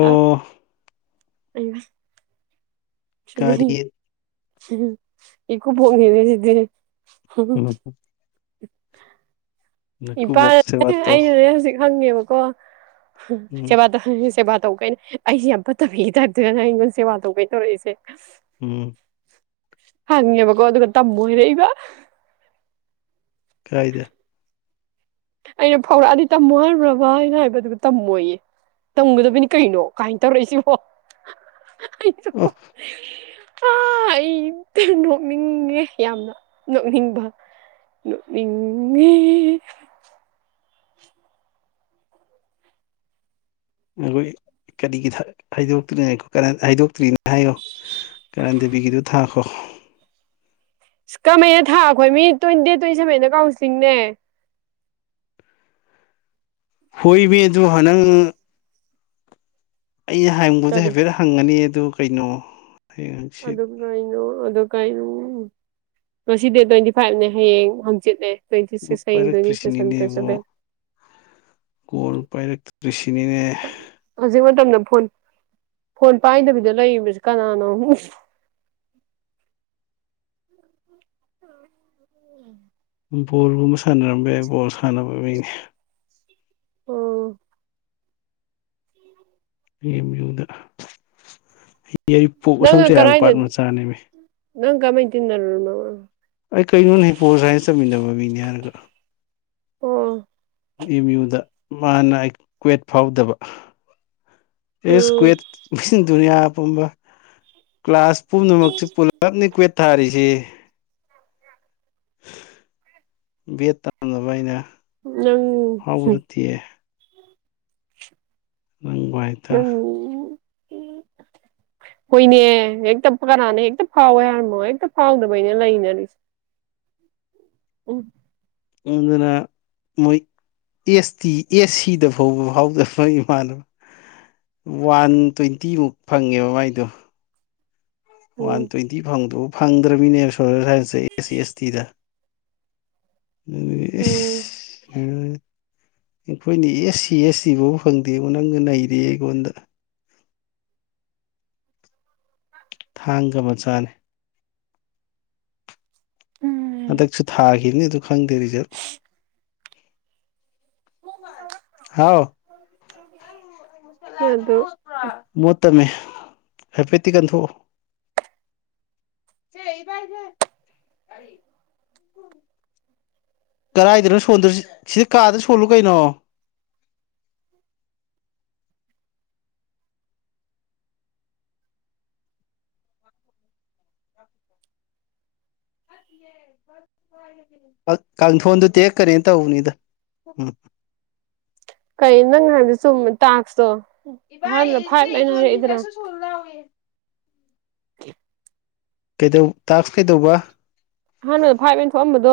ꯑꯣ ꯑꯩꯁ [unintelligible] ꯀꯔꯤ [unintelligible] ꯏꯀꯨꯕ‌ꯣꯛ ꯎꯔꯦꯅꯦ ꯁꯤꯗꯤ ꯎꯝ [unintelligible] ꯅꯀꯨꯕꯣꯛ ꯏꯄꯥꯅꯅꯦ ꯁꯦꯕꯥꯇꯣ ꯑꯩꯅꯅꯦ ꯍꯧꯖꯤꯛ ꯍꯪꯉꯦꯕꯀꯣ ꯎꯝ ꯁꯦꯕꯥ ꯁꯦꯕꯥ ꯇꯧꯕ ꯀꯩꯅꯣ ꯑꯩꯁꯦ ꯌꯥꯝ ꯐꯠꯇꯕꯕꯤꯒꯤ ꯇꯥꯏꯞꯇꯨꯗ ꯅꯪ ꯑꯩꯉꯣꯟ ꯁꯦꯕꯥ ꯇꯧꯕꯩꯅ ꯇꯧꯔꯛꯏꯁꯦ ꯎꯝ ꯍꯪꯉꯦꯕꯀ‌ꯧ ꯑꯗꯨꯒ ꯇꯝꯃꯨ ꯏꯔꯛꯏꯕ ꯀꯥꯏꯗ ꯑꯩꯅ ꯐꯥꯎꯔꯛꯑꯗꯤ ꯇꯝꯃꯣ ꯍꯥꯏꯔꯤꯕꯔꯥꯕ ꯍꯥꯏꯅ ꯍꯥꯏꯕꯗꯨꯒ ꯇꯝꯃꯣꯌꯦ ꯇꯝꯒꯗꯕꯅꯤ ꯀꯩꯅꯣ ꯀꯥꯏꯅ ꯇꯧꯔꯛꯏꯁꯤꯕꯣ [unintelligible] [unintelligible] ꯑꯣꯐ [unintelligible] ꯑ ꯑꯩ ꯅꯣꯛꯅꯤꯡꯉꯦ ꯌꯥꯝꯅ ꯅꯣꯛꯅꯤꯡꯕ ꯅ‌ꯣꯛꯅꯤꯡꯉꯤꯉꯤ ꯅꯣꯏ ꯀꯔꯤꯒꯤ ꯍꯥꯏꯗꯣꯛꯇ꯭ꯔꯤꯅ ꯍꯥꯏꯗꯣꯛꯇ꯭ꯔꯤꯅꯣ ꯍꯥꯏꯌꯣ ꯀꯔꯟ ꯗ‌ꯦꯕꯤꯒꯤꯗ‌ꯣ ꯊꯥꯈꯣ ꯑꯁ ꯀꯃꯥꯏꯅ ꯊꯥꯛꯈꯣ ꯃꯤ ꯇ꯭ꯋꯦꯟꯇꯤ ꯇ꯭ꯋꯦꯟꯇꯤ ꯁꯕ‌ꯦꯟꯗ ꯀꯥꯎꯟꯁꯤꯂꯤꯡꯅꯦ ꯍꯣꯏꯃꯤ ꯑꯗꯨꯒ ꯅꯪ ꯑꯩꯅ ꯍꯪꯕꯗꯨ ꯀꯔꯤ ꯍꯥꯏꯐꯦꯠ ꯍꯪꯉꯅꯤ ꯑꯗꯨ ꯀꯩꯅꯣ ꯍꯌꯦꯡ ꯍꯪꯆꯤꯠ ꯑꯗꯨ ꯀꯩꯅꯣ ꯑꯗ‌ꯣ ꯀꯩ ꯉꯁꯤ ꯗꯦꯠ ꯇ꯭ꯋꯦꯟꯇꯤ ꯐꯥꯏꯚꯅꯦ ꯍꯌꯦꯡ ꯍꯪꯆꯤꯠꯅꯦ ꯇꯋ‌ꯦꯟꯇꯤ ꯁꯤꯛꯁ ꯍꯌ‌ꯦꯡ ꯇꯋ‌ꯦꯟꯇꯤ ꯁꯤꯛꯁ ꯇꯌ‌ꯦꯡ ꯇꯨꯋ‌ꯦꯟꯇꯤ ꯄꯥꯏꯔꯛꯇ꯭ꯔꯤꯁꯤꯅꯤꯅꯦꯕꯣ ꯁꯕ‌ꯦꯟ ꯀꯣꯜ ꯄꯥꯏꯔꯛꯇ꯭ꯔꯤꯁꯤꯅꯤꯅꯦ ꯍꯧꯖꯤꯛ ꯃꯇꯝꯗ ꯐꯣꯟ ꯐꯣꯟ ꯄꯥꯏꯗꯕꯤꯗ ꯂꯩꯔꯤꯕꯁꯤ ꯀꯅꯥꯅꯣ [inaudible] ꯕꯣꯜꯒꯨꯝꯕ ꯁꯥꯟꯅꯔꯝꯕ ꯌꯥꯏ ꯕꯣꯜ ꯁꯥꯟꯅꯕ ꯃꯤꯅꯦ ꯑꯣ ꯑꯦꯝ ꯌꯨꯗ ꯌꯥꯏꯔꯤꯄꯣꯛ ꯑꯁꯝ ꯅꯪꯅ ꯆ ꯆꯩꯔꯥꯡ ꯀꯗꯥꯏꯗ ꯄꯥꯠ ꯃꯆꯥꯅꯦꯃꯤ ꯅꯪ ꯀꯃꯥꯏ ꯇꯤꯟꯅꯔꯨꯏꯅꯣ ꯑꯩ ꯀꯩꯅꯣ ꯍꯄꯣ ꯁꯥꯏꯟꯁ ꯆꯠꯃꯤꯟꯅꯕ ꯃꯤꯅꯤ ꯍꯥꯏꯔꯒ꯭ꯔꯥ ꯑꯣ ꯑꯦꯝ ꯌꯨꯗ ꯃꯥꯅ ꯀ꯭ꯋꯦꯠ ꯐꯥꯎꯗꯕ ꯏꯁ ꯎꯝ ꯀꯨꯋꯦꯠ ꯗꯨꯅꯤꯌꯥ ꯄꯨꯝꯕ ꯀ꯭ꯂꯥꯁ ꯄꯨꯝꯅꯃꯛꯁꯤ ꯄꯨꯂꯞꯅꯤ ꯀ꯭ꯋꯦꯠ ꯊꯥꯔꯤꯁꯤ ꯕꯦꯠ ꯇꯝꯅꯕ ꯑꯩꯅ ꯅꯪ ꯍꯨꯝ ꯇꯤꯌꯦ ꯅꯪ ꯚꯥꯏ ꯎꯝ ꯍꯣꯏꯅꯦ ꯍꯦꯛꯇ ꯀꯅꯥꯅ ꯍꯦꯛꯇ ꯐꯥꯎꯋꯦ ꯍꯥꯏꯔꯝꯃꯣ ꯍꯦꯛꯇ ꯐꯥꯎꯗꯕꯩꯅ ꯂꯩꯅꯔꯤꯁꯦ ꯎꯝ ꯑꯗꯨꯅ ꯃꯣꯏ ꯑꯦꯁ ꯇꯤ ꯑꯦꯁ ꯁꯤꯗ ꯐꯥꯎꯕ ꯐꯥꯎꯗꯕ ꯏꯃꯥꯟꯅꯕ ꯋꯥꯟ ꯇ꯭ꯋꯦꯟꯇꯤꯃꯨꯛ ꯐꯪꯉꯦꯕ ꯃꯥꯏꯗꯣ ꯋꯥꯟ ꯇ꯭ꯋꯦꯟꯇꯤ ꯐꯪꯕ ꯗꯨꯐꯥꯎ ꯐꯪꯗ꯭ꯔꯅꯤꯅꯦ ꯁꯣꯁꯦꯜ ꯁꯥꯏꯟꯁꯇ ꯑꯦꯁ ꯁꯤ ꯑꯦꯁ ꯇꯤꯗ ꯎꯝ [unintelligible] ꯑꯩꯈꯣꯏꯗꯤ ꯑꯦꯁ ꯁꯤ ꯑꯦꯁꯇꯤ ꯐꯥꯎꯕ ꯐꯪꯗꯦꯕ ꯅꯪꯅ ꯅꯩꯔ‌ꯦꯍ‌ꯦ ꯑꯩꯉꯣꯟꯗ ꯊꯥꯡꯒ ꯃꯆꯥꯅꯤ ꯎꯝ ꯍꯟꯗꯛꯁꯨ ꯊꯥꯔꯤ ꯒꯤꯕꯅꯤ ꯗꯨ ꯈꯪꯗꯦ ꯔꯤꯖꯜ ꯍꯥꯎ ꯑꯗꯨ ꯃꯣꯠꯇꯕꯅꯤ ꯍꯥꯏꯐꯦꯠꯇꯤ ꯀꯟꯊꯣꯛꯑꯣ ꯆꯦ ꯏꯕꯥꯏꯁꯦ ꯀꯥꯔꯤ ꯀꯔꯥꯏꯗꯅꯣ ꯁꯣꯟꯗꯣꯏꯁꯤ ꯁꯤꯗ ꯀꯥꯗ ꯁꯣꯜꯂꯨ ꯀꯩꯅꯣ [unintelligible] [unintelligible] ꯀꯥꯡꯊꯣꯟꯗꯨ ꯇꯦꯛꯀꯅꯤꯅ ꯇꯧꯕꯅꯤꯗ ꯎꯨꯝ ꯀꯩ ꯅꯪ ꯍꯥꯏꯕꯗꯣ ꯆꯨꯝꯃꯦ ꯇꯥꯛꯁꯇꯣ ꯑꯍꯥꯟꯕꯗ ꯏꯕꯥꯏ ꯁꯦ ꯐꯥꯏꯚ ꯑꯅ ꯍꯥꯏꯔꯛꯏꯗꯅ ꯏꯇꯣꯟꯒꯤꯗꯁꯨ ꯁꯣꯜꯂꯨ ꯂꯥꯎꯅꯦ ꯀꯩꯗꯧ ꯇꯥꯛꯁ ꯀꯩꯗꯧꯕ ꯑꯍꯥꯟꯕꯗ ꯐꯥꯏꯚ ꯍꯥꯏꯅ ꯊꯣꯛꯑꯝꯕꯗꯣ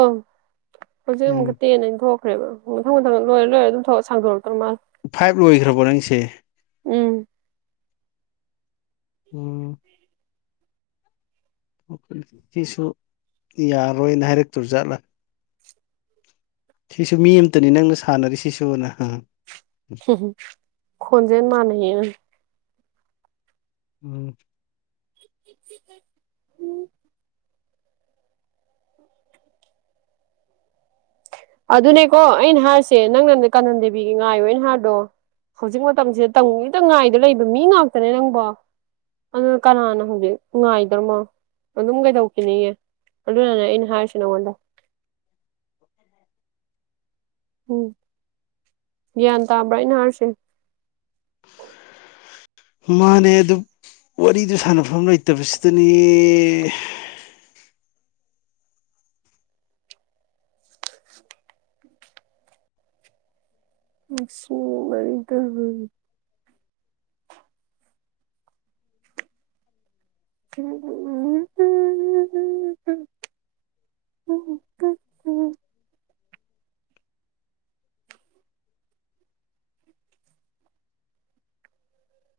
ꯍꯧꯖꯤꯛ ꯎꯝ ꯑꯃꯨꯛꯀ ꯇꯦꯟ ꯑꯅ ꯊꯣꯛ ꯈ꯭ꯔꯦꯕ ꯃꯊꯪ ꯃꯊꯪ ꯂꯣꯏꯔ ꯂꯣꯏꯔ ꯑꯗꯨꯝ ꯁꯥꯡꯗꯣꯔꯛꯇꯣ ꯃꯥꯜꯂꯦ ꯐꯥꯏꯚ ꯂꯣꯏꯈ꯭ꯔꯕꯣ ꯅꯪꯒꯤꯁꯦ ꯎꯨꯝ ꯎꯨꯝ ꯁꯤꯁꯨ ꯌꯥꯔꯣꯏꯅ ꯍꯥꯏꯔꯛꯇꯣꯏ ꯖꯥꯠꯂ ꯁꯤꯁꯨ ꯃꯤ ꯑꯃꯇꯅꯤ ꯅꯪꯅ ꯁꯥꯟꯅꯔꯤ ꯁꯤꯁꯨꯅꯥ ꯈꯣꯟꯖꯦꯟ ꯃꯥꯟꯅꯩꯌꯦꯅ ꯎꯨꯝ ꯑꯗꯨꯅꯦꯀꯣ ꯑꯩꯅ ꯍꯥꯏꯔꯤꯁꯦ ꯅꯪꯅ ꯀꯥꯅꯟ ꯗꯦꯕꯤꯒꯤ ꯉꯥꯏꯌꯣꯅ ꯍꯥꯏꯔꯤꯗꯣ ꯍꯧꯖꯤꯛ ꯃꯇꯝꯁꯦ ꯇꯪꯒꯦꯇ ꯉꯥꯏꯗ ꯂꯩꯕ ꯃꯤ ꯉꯥꯛꯇꯅꯦ ꯅꯪꯕꯣ ꯑꯗꯨꯅ ꯀꯅꯥꯅ ꯍꯧꯖꯤꯛ ꯉꯥꯏꯗ꯭ꯔꯃꯣ ꯑꯗꯨꯝ ꯀꯩꯗꯧꯈꯤꯅꯤꯌꯦ ꯑꯗꯨꯅꯅꯦ ꯑꯩꯅ ꯍꯥꯏꯔꯁꯦ ꯅꯪꯉꯣꯟꯗ ꯎꯝ ꯒ꯭ꯌꯥꯟ ꯇꯥꯕ꯭ꯔꯥ ꯑꯩꯅ ꯍꯥꯏꯔꯁꯦ ꯃꯥꯅꯦ ꯑꯗꯨ ꯋꯥꯔꯤꯗꯨ ꯁꯥꯟꯅꯐꯝ ꯂꯩꯇꯕꯁꯤꯗꯅꯦ....... [unintelligible] [unintelligible]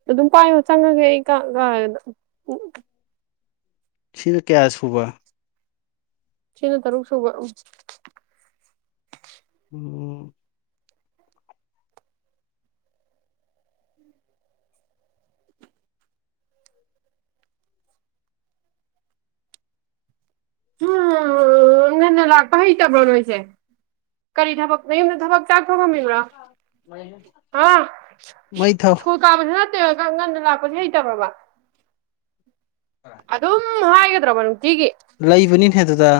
ꯑꯗꯨꯝ ꯄꯥꯏꯌꯣ ꯆꯪꯉꯒꯦ ꯑꯩ ꯀꯥ ꯀꯗ ꯎꯝ ꯁꯤꯅꯀꯌꯥ ꯁꯨꯕ ꯁꯤꯅ ꯇꯔꯨꯛꯁꯨꯕ ꯎꯝ.. ꯑꯍ.... ꯑ ꯉꯟꯅ ꯂꯥꯛꯄ ꯍꯩꯇꯕ꯭ꯔꯣ ꯅꯣꯏꯁꯦ ꯀꯔꯤ ꯊꯕꯛ ꯅꯌꯨꯝꯗ ꯊꯕꯛ ꯆꯥꯛ ꯊꯣꯡꯉꯝꯃꯤꯕ꯭ꯔꯣ ꯑꯥ ꯃꯩ ꯊꯥꯎ ꯁ꯭ꯀꯨꯨꯜ ꯀꯥꯕꯁꯨ ꯅꯠꯇꯦꯕ ꯉꯟꯅ ꯂꯥꯛꯄꯁꯤ ꯍꯩꯇꯕ꯭ꯔꯕ ꯑꯗꯨꯝ ꯍꯥꯏꯒꯗ꯭ꯔꯕ ꯅꯨꯡꯇꯤꯒꯤ ꯂꯩꯕꯅꯤꯅꯦꯍꯦ ꯑꯗꯨꯗ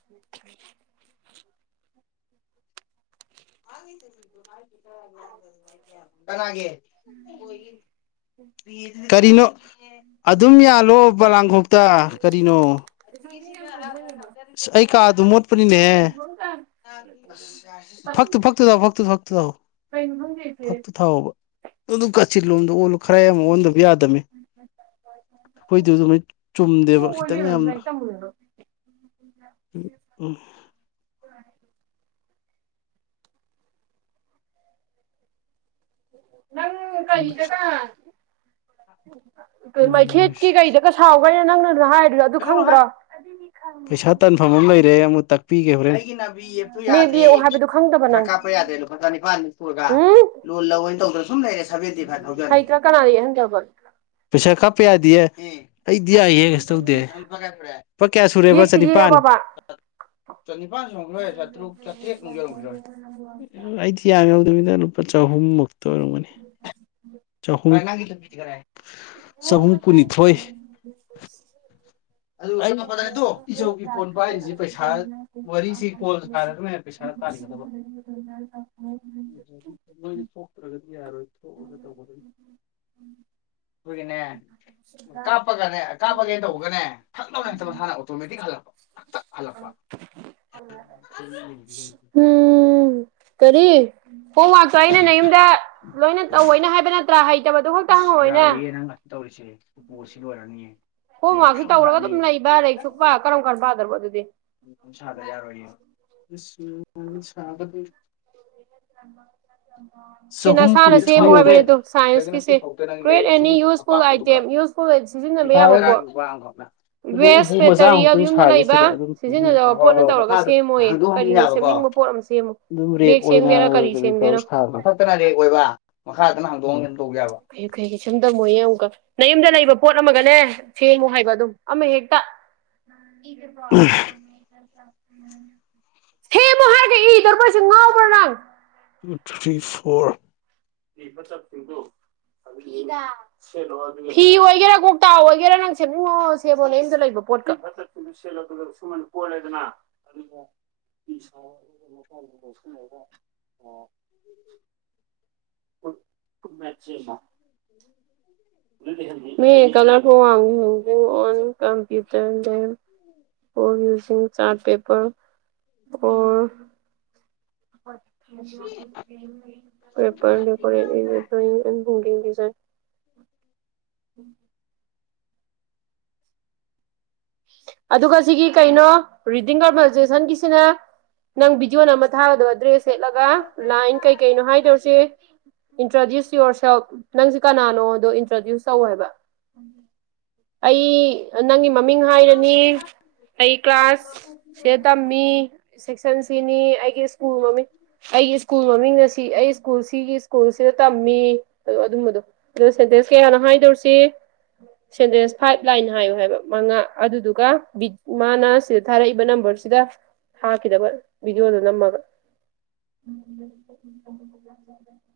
[unintelligible] [unintelligible] ꯀꯅꯥꯒꯤ ꯕꯣꯏꯒꯤ ꯀꯔꯤꯅꯣ ꯑꯗꯨꯝ ꯌꯥꯜꯂꯣ ꯄꯣꯂꯥꯡꯈꯣꯛꯇ ꯀꯔꯤꯅꯣ ꯑꯁ ꯑꯩ ꯀꯥꯗꯨ ꯃꯣꯠꯄꯅꯤꯅꯦ ꯑꯁ ꯑꯁ ꯐꯛꯇꯨ ꯐꯛꯇꯨꯗ ꯐꯛꯇꯨ ꯐꯛꯇꯨ ꯐꯥꯛꯇꯣꯛꯑꯣ ꯀꯩꯅꯣ ꯈꯪꯗꯦ ꯏꯆꯦ ꯐꯛꯇꯨ ꯊꯥꯎꯕ ꯑꯗꯨ ꯀꯥꯆꯤꯜ ꯂꯣꯝꯗ ꯑꯣꯜꯂꯨ ꯈꯔꯌꯥꯝ ꯑꯣꯟꯗꯕ ꯌꯥꯗꯝꯃꯦ ꯈꯣꯏꯗꯨ ꯅꯨꯃꯤꯠ ꯆꯨꯝꯗꯦꯕ ꯀꯣꯛꯑꯣ ꯈꯤꯇꯪ ꯏꯕꯦꯝꯃ ꯌꯥꯝꯅ ꯂꯥꯏꯔꯤꯛ ꯇꯝꯃꯨꯔꯅꯨ ꯎꯝ ꯅꯪ... ꯀꯥꯌꯤꯗꯀꯥ ꯀ ꯎꯝ ꯃꯩꯈꯦꯠꯀꯤ ꯀꯩꯗꯒ ꯁꯥꯎꯕꯩꯅꯦ ꯅꯪꯅ ꯑꯗꯨ ꯍꯥꯏꯔꯤꯗꯨ ꯂꯥꯠꯂꯨꯎꯍꯤꯏ ꯄꯩꯁꯥ ꯇꯟꯐꯝ ꯑꯃ ꯂꯩꯔꯦ ꯑꯃꯨꯇꯥꯛ ꯄꯤꯒꯦꯍꯨꯔꯦꯟ ꯑꯩꯒꯤ ꯅꯕꯤ ꯌꯦꯞꯇꯣ ꯃꯦꯞ ꯌꯥꯗ꯭ꯔꯦ ꯌꯦꯛꯑꯣ ꯍꯥꯏꯕꯗꯨ ꯈꯪꯗꯕ ꯄꯩꯁꯥ ꯅꯪ ꯀꯥꯞꯄ ꯌꯥꯗ꯭ꯔꯦ ꯂꯨꯄꯥ ꯆꯥꯅꯤꯄꯥꯟꯃꯨꯛ ꯄꯨꯔꯒ ꯂꯣꯟ ꯂꯧꯏꯟ ꯇꯧꯗꯅ ꯁꯨꯝ ꯂꯩꯔꯁ ꯍꯩꯇ꯭ꯔ ꯀꯅꯥ ꯌꯦꯛꯍꯟꯗꯕ ꯄꯩꯁꯥ ꯀꯥꯞꯄ ꯌꯥꯗꯦꯌꯦ ꯏ ꯑꯩꯗꯤ ꯌꯥꯏꯌꯦ ꯀꯩꯁꯨꯇꯧꯗꯦ ꯑꯡ ꯂꯨꯄꯥ ꯀꯌꯥ ꯁꯨꯔꯦ ꯄꯛ ꯀꯌꯥ ꯁꯨꯔꯦꯕ ꯌꯦꯛꯇꯤ ꯆꯅꯤꯄꯥꯟ ꯌꯦꯛꯑꯕꯕꯥ ꯆꯅꯤꯄꯥꯟ ꯌꯝꯈ꯭ꯔꯣꯏ ꯆꯥꯇ꯭ꯔꯨꯛ ꯆꯥꯇ꯭ꯔꯦꯠꯃꯨꯛ ꯌꯧꯔꯝꯈ꯭ꯔꯣꯏ ꯑꯩꯗꯤ ꯌꯥꯝꯃ ꯌꯧꯗꯝꯃꯤꯗ ꯂꯨꯞ ꯂꯨꯄꯥ ꯆꯥꯍꯨꯝꯃꯨꯛꯇ ꯑꯣꯏꯔꯝꯒꯅꯤ ꯑꯍ ꯆꯍꯨꯝ ꯀꯩ ꯅꯪꯒꯤ ꯇꯨꯄꯤ ꯗꯤ ꯀꯔꯥꯏ ꯆꯍꯨꯝꯀꯨꯟꯅꯤꯊꯣꯏ ꯎꯟ ꯎꯁ ꯁꯦ ꯑꯗꯨ ꯑꯩ ꯇꯥꯉꯛꯄꯗꯅꯦꯇꯨ ꯏꯆꯧꯒꯤ ꯐꯣꯟ ꯄꯥꯏꯔꯤꯁꯤ ꯄꯩꯁꯥ ꯋꯥꯔꯤꯁꯤ ꯀꯣꯜ ꯁꯥꯔꯒꯅꯦ ꯄꯩꯁꯥ ꯇꯥꯔꯤꯒꯗꯕ ꯅꯣꯏꯗꯤ ꯊꯣꯛꯇ꯭ꯔꯒꯗꯤ ꯌꯥꯔꯣꯏ ꯇꯣꯛꯑꯒ ꯇꯦꯕꯒꯤ ꯎꯝ ꯈꯣꯏꯒꯤꯅꯦ ꯀꯥꯞꯄꯒꯅꯦ ꯀꯥꯞꯄꯒꯦ ꯇꯧꯕꯒꯅꯦ ꯊꯛꯂꯧꯅ ꯍꯦꯇꯥꯂꯣꯟ ꯍꯟꯅꯥ ꯑꯥꯎꯇꯣꯃꯦꯇꯤꯛ ꯍꯜꯛꯄ ꯊꯥꯛ ꯍꯜꯛꯄꯥ ꯑꯇꯨꯟ ꯇꯨꯃꯗꯤꯡꯉꯤꯅꯤꯀꯥꯏꯅꯣ ꯎꯝ.... ꯀꯔꯤ ꯍꯣꯝꯋꯔꯛꯇꯣ ꯑꯩꯅ ꯅ ꯌꯨꯝꯗ ꯂꯣꯏꯅ ꯇꯧꯑꯣꯅ ꯍꯥꯏꯕ ꯅꯠ ꯆ꯭ꯔꯥ ꯍꯩꯇꯕꯗꯣꯒꯥꯛꯇꯪꯉꯣꯏꯅꯥ ꯇꯧꯔꯤꯅꯤ ꯎꯄꯨ ꯑꯁꯤ ꯂꯣꯏꯔꯅꯤꯌꯦ ꯍꯣꯝꯋꯔꯛꯁꯨ ꯇꯧꯔꯒ ꯑꯗꯨꯝ ꯂꯩꯕ ꯂꯥꯏꯔꯤꯛ ꯁꯨꯄ ꯀꯔꯝ ꯀꯔꯝꯕ ꯄꯥꯗ꯭ꯔꯕꯣ ꯑꯗꯨꯗꯤ ꯎꯟ ꯁꯥꯗ ꯑ ꯌꯥꯔꯣꯏꯌꯦ ꯔꯤꯁ ꯅꯤꯍ ꯁꯥꯕꯗꯤ ꯑꯦꯡꯃꯪ ꯁꯤꯅ ꯆꯤꯝꯄꯡ ꯁꯤ ꯆꯍꯨꯝ ꯅꯁꯥꯅ ꯁꯦꯝꯃꯨ ꯀꯨꯟꯅꯤꯊꯣꯏ ꯌꯧꯔꯦ ꯍꯥꯏꯕꯅꯤꯗꯣ ꯁꯥꯏꯟꯁꯀꯤꯁꯦ ꯍꯨ꯭ꯔꯏꯠ ꯑꯦꯅꯤ ꯌꯨꯁꯐꯨꯜ ꯑꯥꯏꯇꯦꯝ ꯌꯨꯁ ꯐꯨꯜꯑꯣꯏ ꯁꯤꯖꯤꯟꯅꯕ ꯌꯥꯕ ꯄꯣꯠ ꯑꯗꯩ ꯋꯦꯁ ꯎꯄꯨ ꯃꯆꯥ ꯃꯦꯇꯔꯤꯌꯦꯜ ꯑꯃꯨꯛꯇꯪ ꯌꯨꯝꯗ ꯁꯥꯒꯦ ꯂꯩꯕ ꯁꯤꯗ ꯑꯗꯨꯝ ꯁꯤꯖꯤꯟꯅꯗꯕ ꯄꯣꯠꯅ ꯇꯧꯔꯒ ꯁꯦꯝꯃꯣꯌꯦ ꯀꯔꯤꯅꯣ ꯁꯦꯝꯅꯤꯡꯕ꯫ ꯄꯣꯠ ꯑꯝ ꯁ‌ꯦꯝꯃꯨ꯫ ꯑꯗꯨꯝ ꯔꯦꯛ ꯑꯣꯏꯅ ꯇꯧꯔ ꯃꯊꯛꯇꯅ ꯔꯦꯛ ꯑꯣꯏꯕ ꯃꯈꯥꯗꯅ ꯍꯥꯡꯗꯣꯛ ꯍꯥꯡꯖꯤꯟ ꯇꯧꯌꯥꯕ꯫ [unintelligible] ꯁꯝꯗꯝꯃꯣ ꯌꯦꯃꯨꯛꯀ꯫ ꯅꯌꯨꯝꯗ ꯂꯩꯕ ꯄꯣꯠ ꯑꯃꯒꯅꯦ ꯁꯦꯡꯃꯨ ꯍꯥꯏꯕ ꯑꯗꯨꯝ ꯑꯃ ꯍꯦꯛꯇ꯫ [unintelligible] ꯍꯦꯃꯨ ꯍꯥꯏꯔꯒ ꯏꯗꯧꯔꯤꯕꯁꯤ ꯉꯥꯎꯕ꯭ꯔꯥ ꯅꯪ꯫ Two three four. ꯏꯗ꯫ ꯐꯤ ꯑꯣꯏꯒꯦꯔꯥ ꯀꫭꯛꯇ ꯑꯣꯏꯒꯦꯔ ꯅꯪ ꯁꯦꯝꯅꯤꯡꯕ ꯑꯝꯁꯦꯝꯃꫭ ꯅꯌꯨꯝꯗ ꯂꯩꯕ ꯄꯣꯠꯀ꯫ ꯀꯣꯜꯂ‌ꯦꯗꯅ꯫ [unintelligible] [unintelligible] ꯫ [inaudible] ꯃ ꯀꯂꯔ ꯐ ꯋꯥ ꯍꯧ꯫ [unintelligible] ꯀꯝꯄ꯭ꯌꯨꯇꯔ ꯂ‌ꯦꯞ ꯐꫭꯔ ꯌꯨꯖꯤꯡ ꯆꯥꯔ ꯄꯦꯄꯔ꯫ ꯑꯣ꯫ Paper decorate. [unintelligible] ꯑꯗꯨꯒ ꯁꯤꯒꯤ ꯀꯩꯅꯣ ꯔꯤꯗꯤꯡ ꯀꯝꯐꯔꯖꯦꯁꯟꯒꯤꯁꯤꯅꯦ꯫ ꯅꯪ ꯕꯤꯗꯤꯌꫭ ꯅꯝꯃ ꯊꯥꯒꯗꯕ ꯗ꯭ꯔꯦꯁ ꯁꯦꯠꯂꯒ ꯂꯥꯏꯟ ꯀꯩ ꯀꯩꯅꯣ ꯍꯥꯏꯗꯧꯁꯤ꯫ ꯏꯟꯇ꯭ꯔꯗ꯭ꯌꯨꯁ ꯌꯣꯔ ꯁꯦꯜꯞ ꯅꯪꯁꯦ ꯀꯅꯥꯅꯣꯗꯣ ꯏꯟꯇ꯭ꯔꯗ꯭ꯌꯨꯁ ꯇꯧꯍꯥꯏꯕ꯫ ꯑꯩ ꯅꯪꯒꯤ ꯃꯃꯤꯡ ꯍꯥꯏ꯫ ꯅꯤ ꯑꯩ ꯀ꯭ꯂꯥꯁꯁꯤꯗ ꯇꯝꯃꯤ꯫ ꯁꯦꯛꯁꯟ ꯁꯤꯅꯤ ꯑꯩꯒꯤ ꯁ꯭ꯀꯨꯜ ꯃꯃꯤꯡ꯫ ꯑꯩꯒꯤ ꯁ꯭ꯀꯨꯜ ꯃꯃꯤꯡꯅ ꯁꯤ ꯑꯩ ꯁ꯭ꯀꯨꯜ ꯁꯤꯒꯤ ꯁ꯭ꯀꯨꯜꯁꯤꯗ ꯇꯝꯃꯤ ꯑꯗꯨ ꯑꯗꯨꯝꯕꯗꯣ꯫ ꯑꯗ ꯁꯦꯟꯗꯦꯟꯁ ꯀꯌꯥꯅꯣ ꯍꯥꯏꯗꯧꯔꯤꯁꯤ ꯁꯦꯟꯗꯦꯟꯁ ꯐꯥꯏꯚ ꯂꯥꯏꯟ ꯍꯥꯏꯌꯨ ꯍꯥꯏꯕ ꯃꯉꯥ꯫ ꯑꯗꯨꯗꯨꯒꯕꯤ ꯃꯥꯅ ꯁꯤꯗ ꯊꯥꯔꯛꯏꯕ ꯅꯝꯕꯔꯁꯤꯗ꯫ ꯊꯥꯈꯤꯗꯧꯕ ꯚꯤꯗꫭꯗꫭ ꯅꯝꯃꯒ꯫ ꯫ [unintelligible]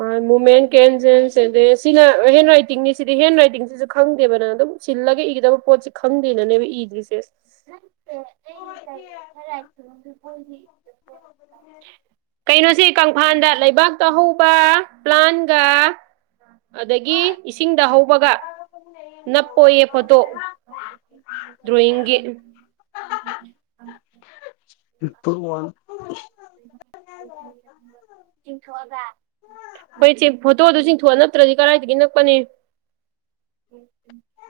ꯃꯥꯟ ꯃꯨꯃ‌ꯦꯟ ꯀ‌ꯦꯟ ꯆ‌ꯦꯟ ꯑꯗ‌ꯦꯁ꯫ [unintelligible] ꯁꯤꯅ ꯍꯦꯟ ꯔꯥꯏꯇꯤꯡꯅꯤ ꯁꯤꯗꯤ ꯍꯦꯟ ꯔꯥꯏꯇꯤꯡꯁꯤꯁꯨ ꯈꯪꯗꯦꯕ ꯅꯪ ꯑꯗꯨꯝ ꯁꯤꯜꯂꯒ ꯏꯒꯗꯕ ꯄꯣꯠꯁꯦ꯫ ꯈꯪꯗꯦꯅꯅꯦꯕ ꯏꯗ꯭ꯔꯤꯁꯦ꯫ ꯑꯣꯏ ꯊꯤꯌ‌ꯦ꯫ [unintelligible] ꯀꯩꯅꯣꯁꯦ ꯀꯪꯐꯥꯥꯟꯗ ꯂꯩꯕꯥꯛꯇ ꯍꯧꯕ ꯄ꯭ꯂꯥꯟꯒ꯫ ꯑꯗꯒꯤ ꯏꯁꯤꯡꯗ ꯍꯧꯕꯒ ꯅꯞꯄꫭꯌꯦ ꯐꯣꯠꯇꯣ꯫ ꯗ꯭ꯔꯣꯌꯤꯡꯒꯤ꯫ [unintelligible] ꯫ [unintelligible] ꯫ [unintelligible] ꯆꯤꯡꯊꯣꯛꯑꯒ ꯍꫭꯏ ꯐꯣꯇꯣꯗꯨ ꯆꯤꯡꯊꯣꯛꯑ ꯅꯠꯇ꯭ꯔꯗꯤ ꯀꯗꯥꯥꯏꯗꯒꯤ ꯅꯛꯀꯅꯤ꯫ ꯫ [inaudible]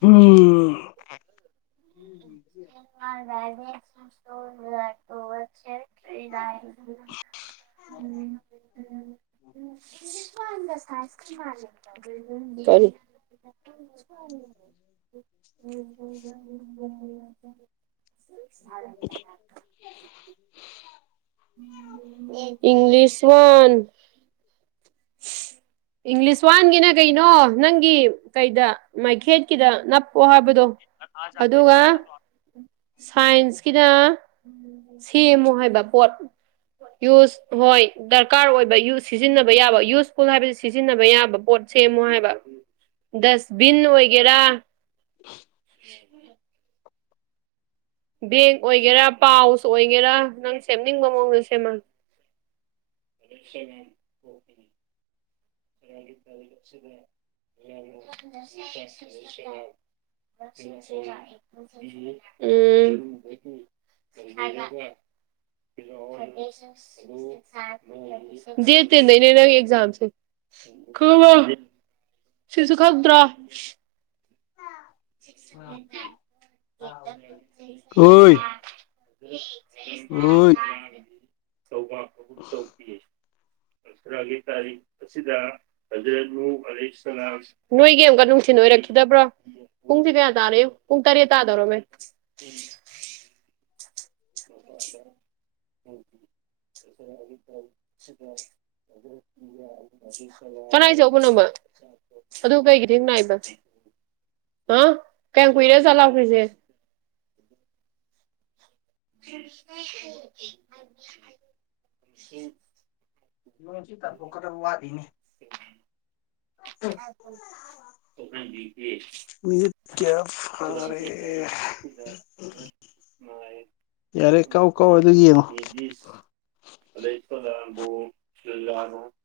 ꯍꯥ꯫ [unintelligible] [unintelligible] ꯫ [unintelligible] ꯫ [unintelligible] ꯀꯔꯤ꯫ [unintelligible] ꯫ [unintelligible] [unintelligible] ꯫ [unintelligible] English one. [unintelligible] ꯫ [unintelligible] ꯏꯪꯂꯤꯁ ꯋꯥꯟꯒꯤꯅ ꯀꯩꯅꯣ ꯅꯪꯒꯤ ꯀꯩꯗ ꯃꯩꯈꯦꯠꯀꯤꯗ ꯅꯞꯄꯣ ꯍꯥꯏꯕꯗꯣ꯫ ꯑꯗꯨꯒ ꯁꯥꯏꯟꯁꯀꯤꯅ꯫ ꯁꯦꯝꯃꯣ ꯍꯥꯏꯕ ꯄꯣꯠ ꯌꯨꯁ ꯍꯣꯏ ꯗꯔꯀꯥꯔ ꯑꯣꯏꯕ ꯌꯨ ꯁꯤꯖꯤꯟꯅꯕ ꯌꯥꯕ ꯌꯨꯁꯐꯨꯜ ꯍꯥꯏꯕꯁꯤ ꯁꯤꯖꯤꯟꯅꯕ ꯌꯥꯕ ꯄꯣꯠ ꯁꯦꯝꯃꯨ ꯍꯥꯏꯕ ꯗꯁꯕꯤꯟ ꯑꯣꯏꯒꯦꯔꯥ [unintelligible] [unintelligible] ꯕꯦꯛ ꯑꯣꯏꯒꯦꯔꯥ ꯄꯥꯎꯁ ꯑꯣꯏꯒꯦꯔꯥ ꯅꯪ ꯁꯦꯝꯅꯤꯡꯕ ꯃꯑꯣꯡꯗ ꯁꯦꯝꯃꯒꯦ ꯂꯩꯁꯦ [unintelligible] [unintelligible] ꯁꯦ [unintelligible] ꯎꯝ [unintelligible] ꯗ ꯇꯤꯟꯗꯅꯦꯅ ꯑꯦꯖꯝꯁ [unintelligible] ꯍ ꯍ [inaudible] ꯁꯤꯁꯨ ꯈꯪꯗ꯭ꯔꯣ ꯠꯇ ꯑꯣꯏ [unintelligible] ꯁꯧ ꯎ ꯇ ꯎꯤ [unintelligible] ꯆꯁ꯭ꯔꯥꯒꯤ ꯇꯔꯤ [unintelligible] ꯅꯣꯏꯒꯤ ꯑꯃꯨꯛꯀ ꯅꯨꯡꯊꯤꯟ ꯑꯣꯏꯔꯛꯈꯤꯗꯕ꯭ꯔꯣ ꯄꯨꯡꯁꯦ ꯀꯌꯥ ꯇꯥꯔꯦ ꯄꯨꯡ ꯇꯔꯦꯠ ꯇꯥꯗꯧꯔꯝꯃꯦ [unintelligible] [unintelligible] [unintelligible] [unintelligible] ꯀꯅꯥꯏ ꯆꯧꯕꯅꯣꯕ ꯑꯗꯨ ꯀꯩꯒꯤ ꯊꯦꯡ ꯅꯥꯏꯕ ꯑ ꯀꯌꯥꯝ ꯀꯨꯏꯔꯦ ꯑꯖꯠꯂꯥꯎꯈ꯭ꯔꯤꯁꯦ ꯁꯤ [unintelligible] ꯌꯣꯟꯁꯤ ꯇꯥꯟꯊꯣꯛꯀꯗꯕ ꯋꯥꯠꯂꯤꯅꯤ ꯁꯍ [unintelligible] ꯃꯤꯅꯤꯠ ꯀꯌꯥ ꯐꯥꯔꯦ ꯌꯥꯔꯦ ꯀꯥꯎ ꯀꯥꯎ ꯑꯗꯨ ꯌꯦꯡꯉꯣ [unintelligible]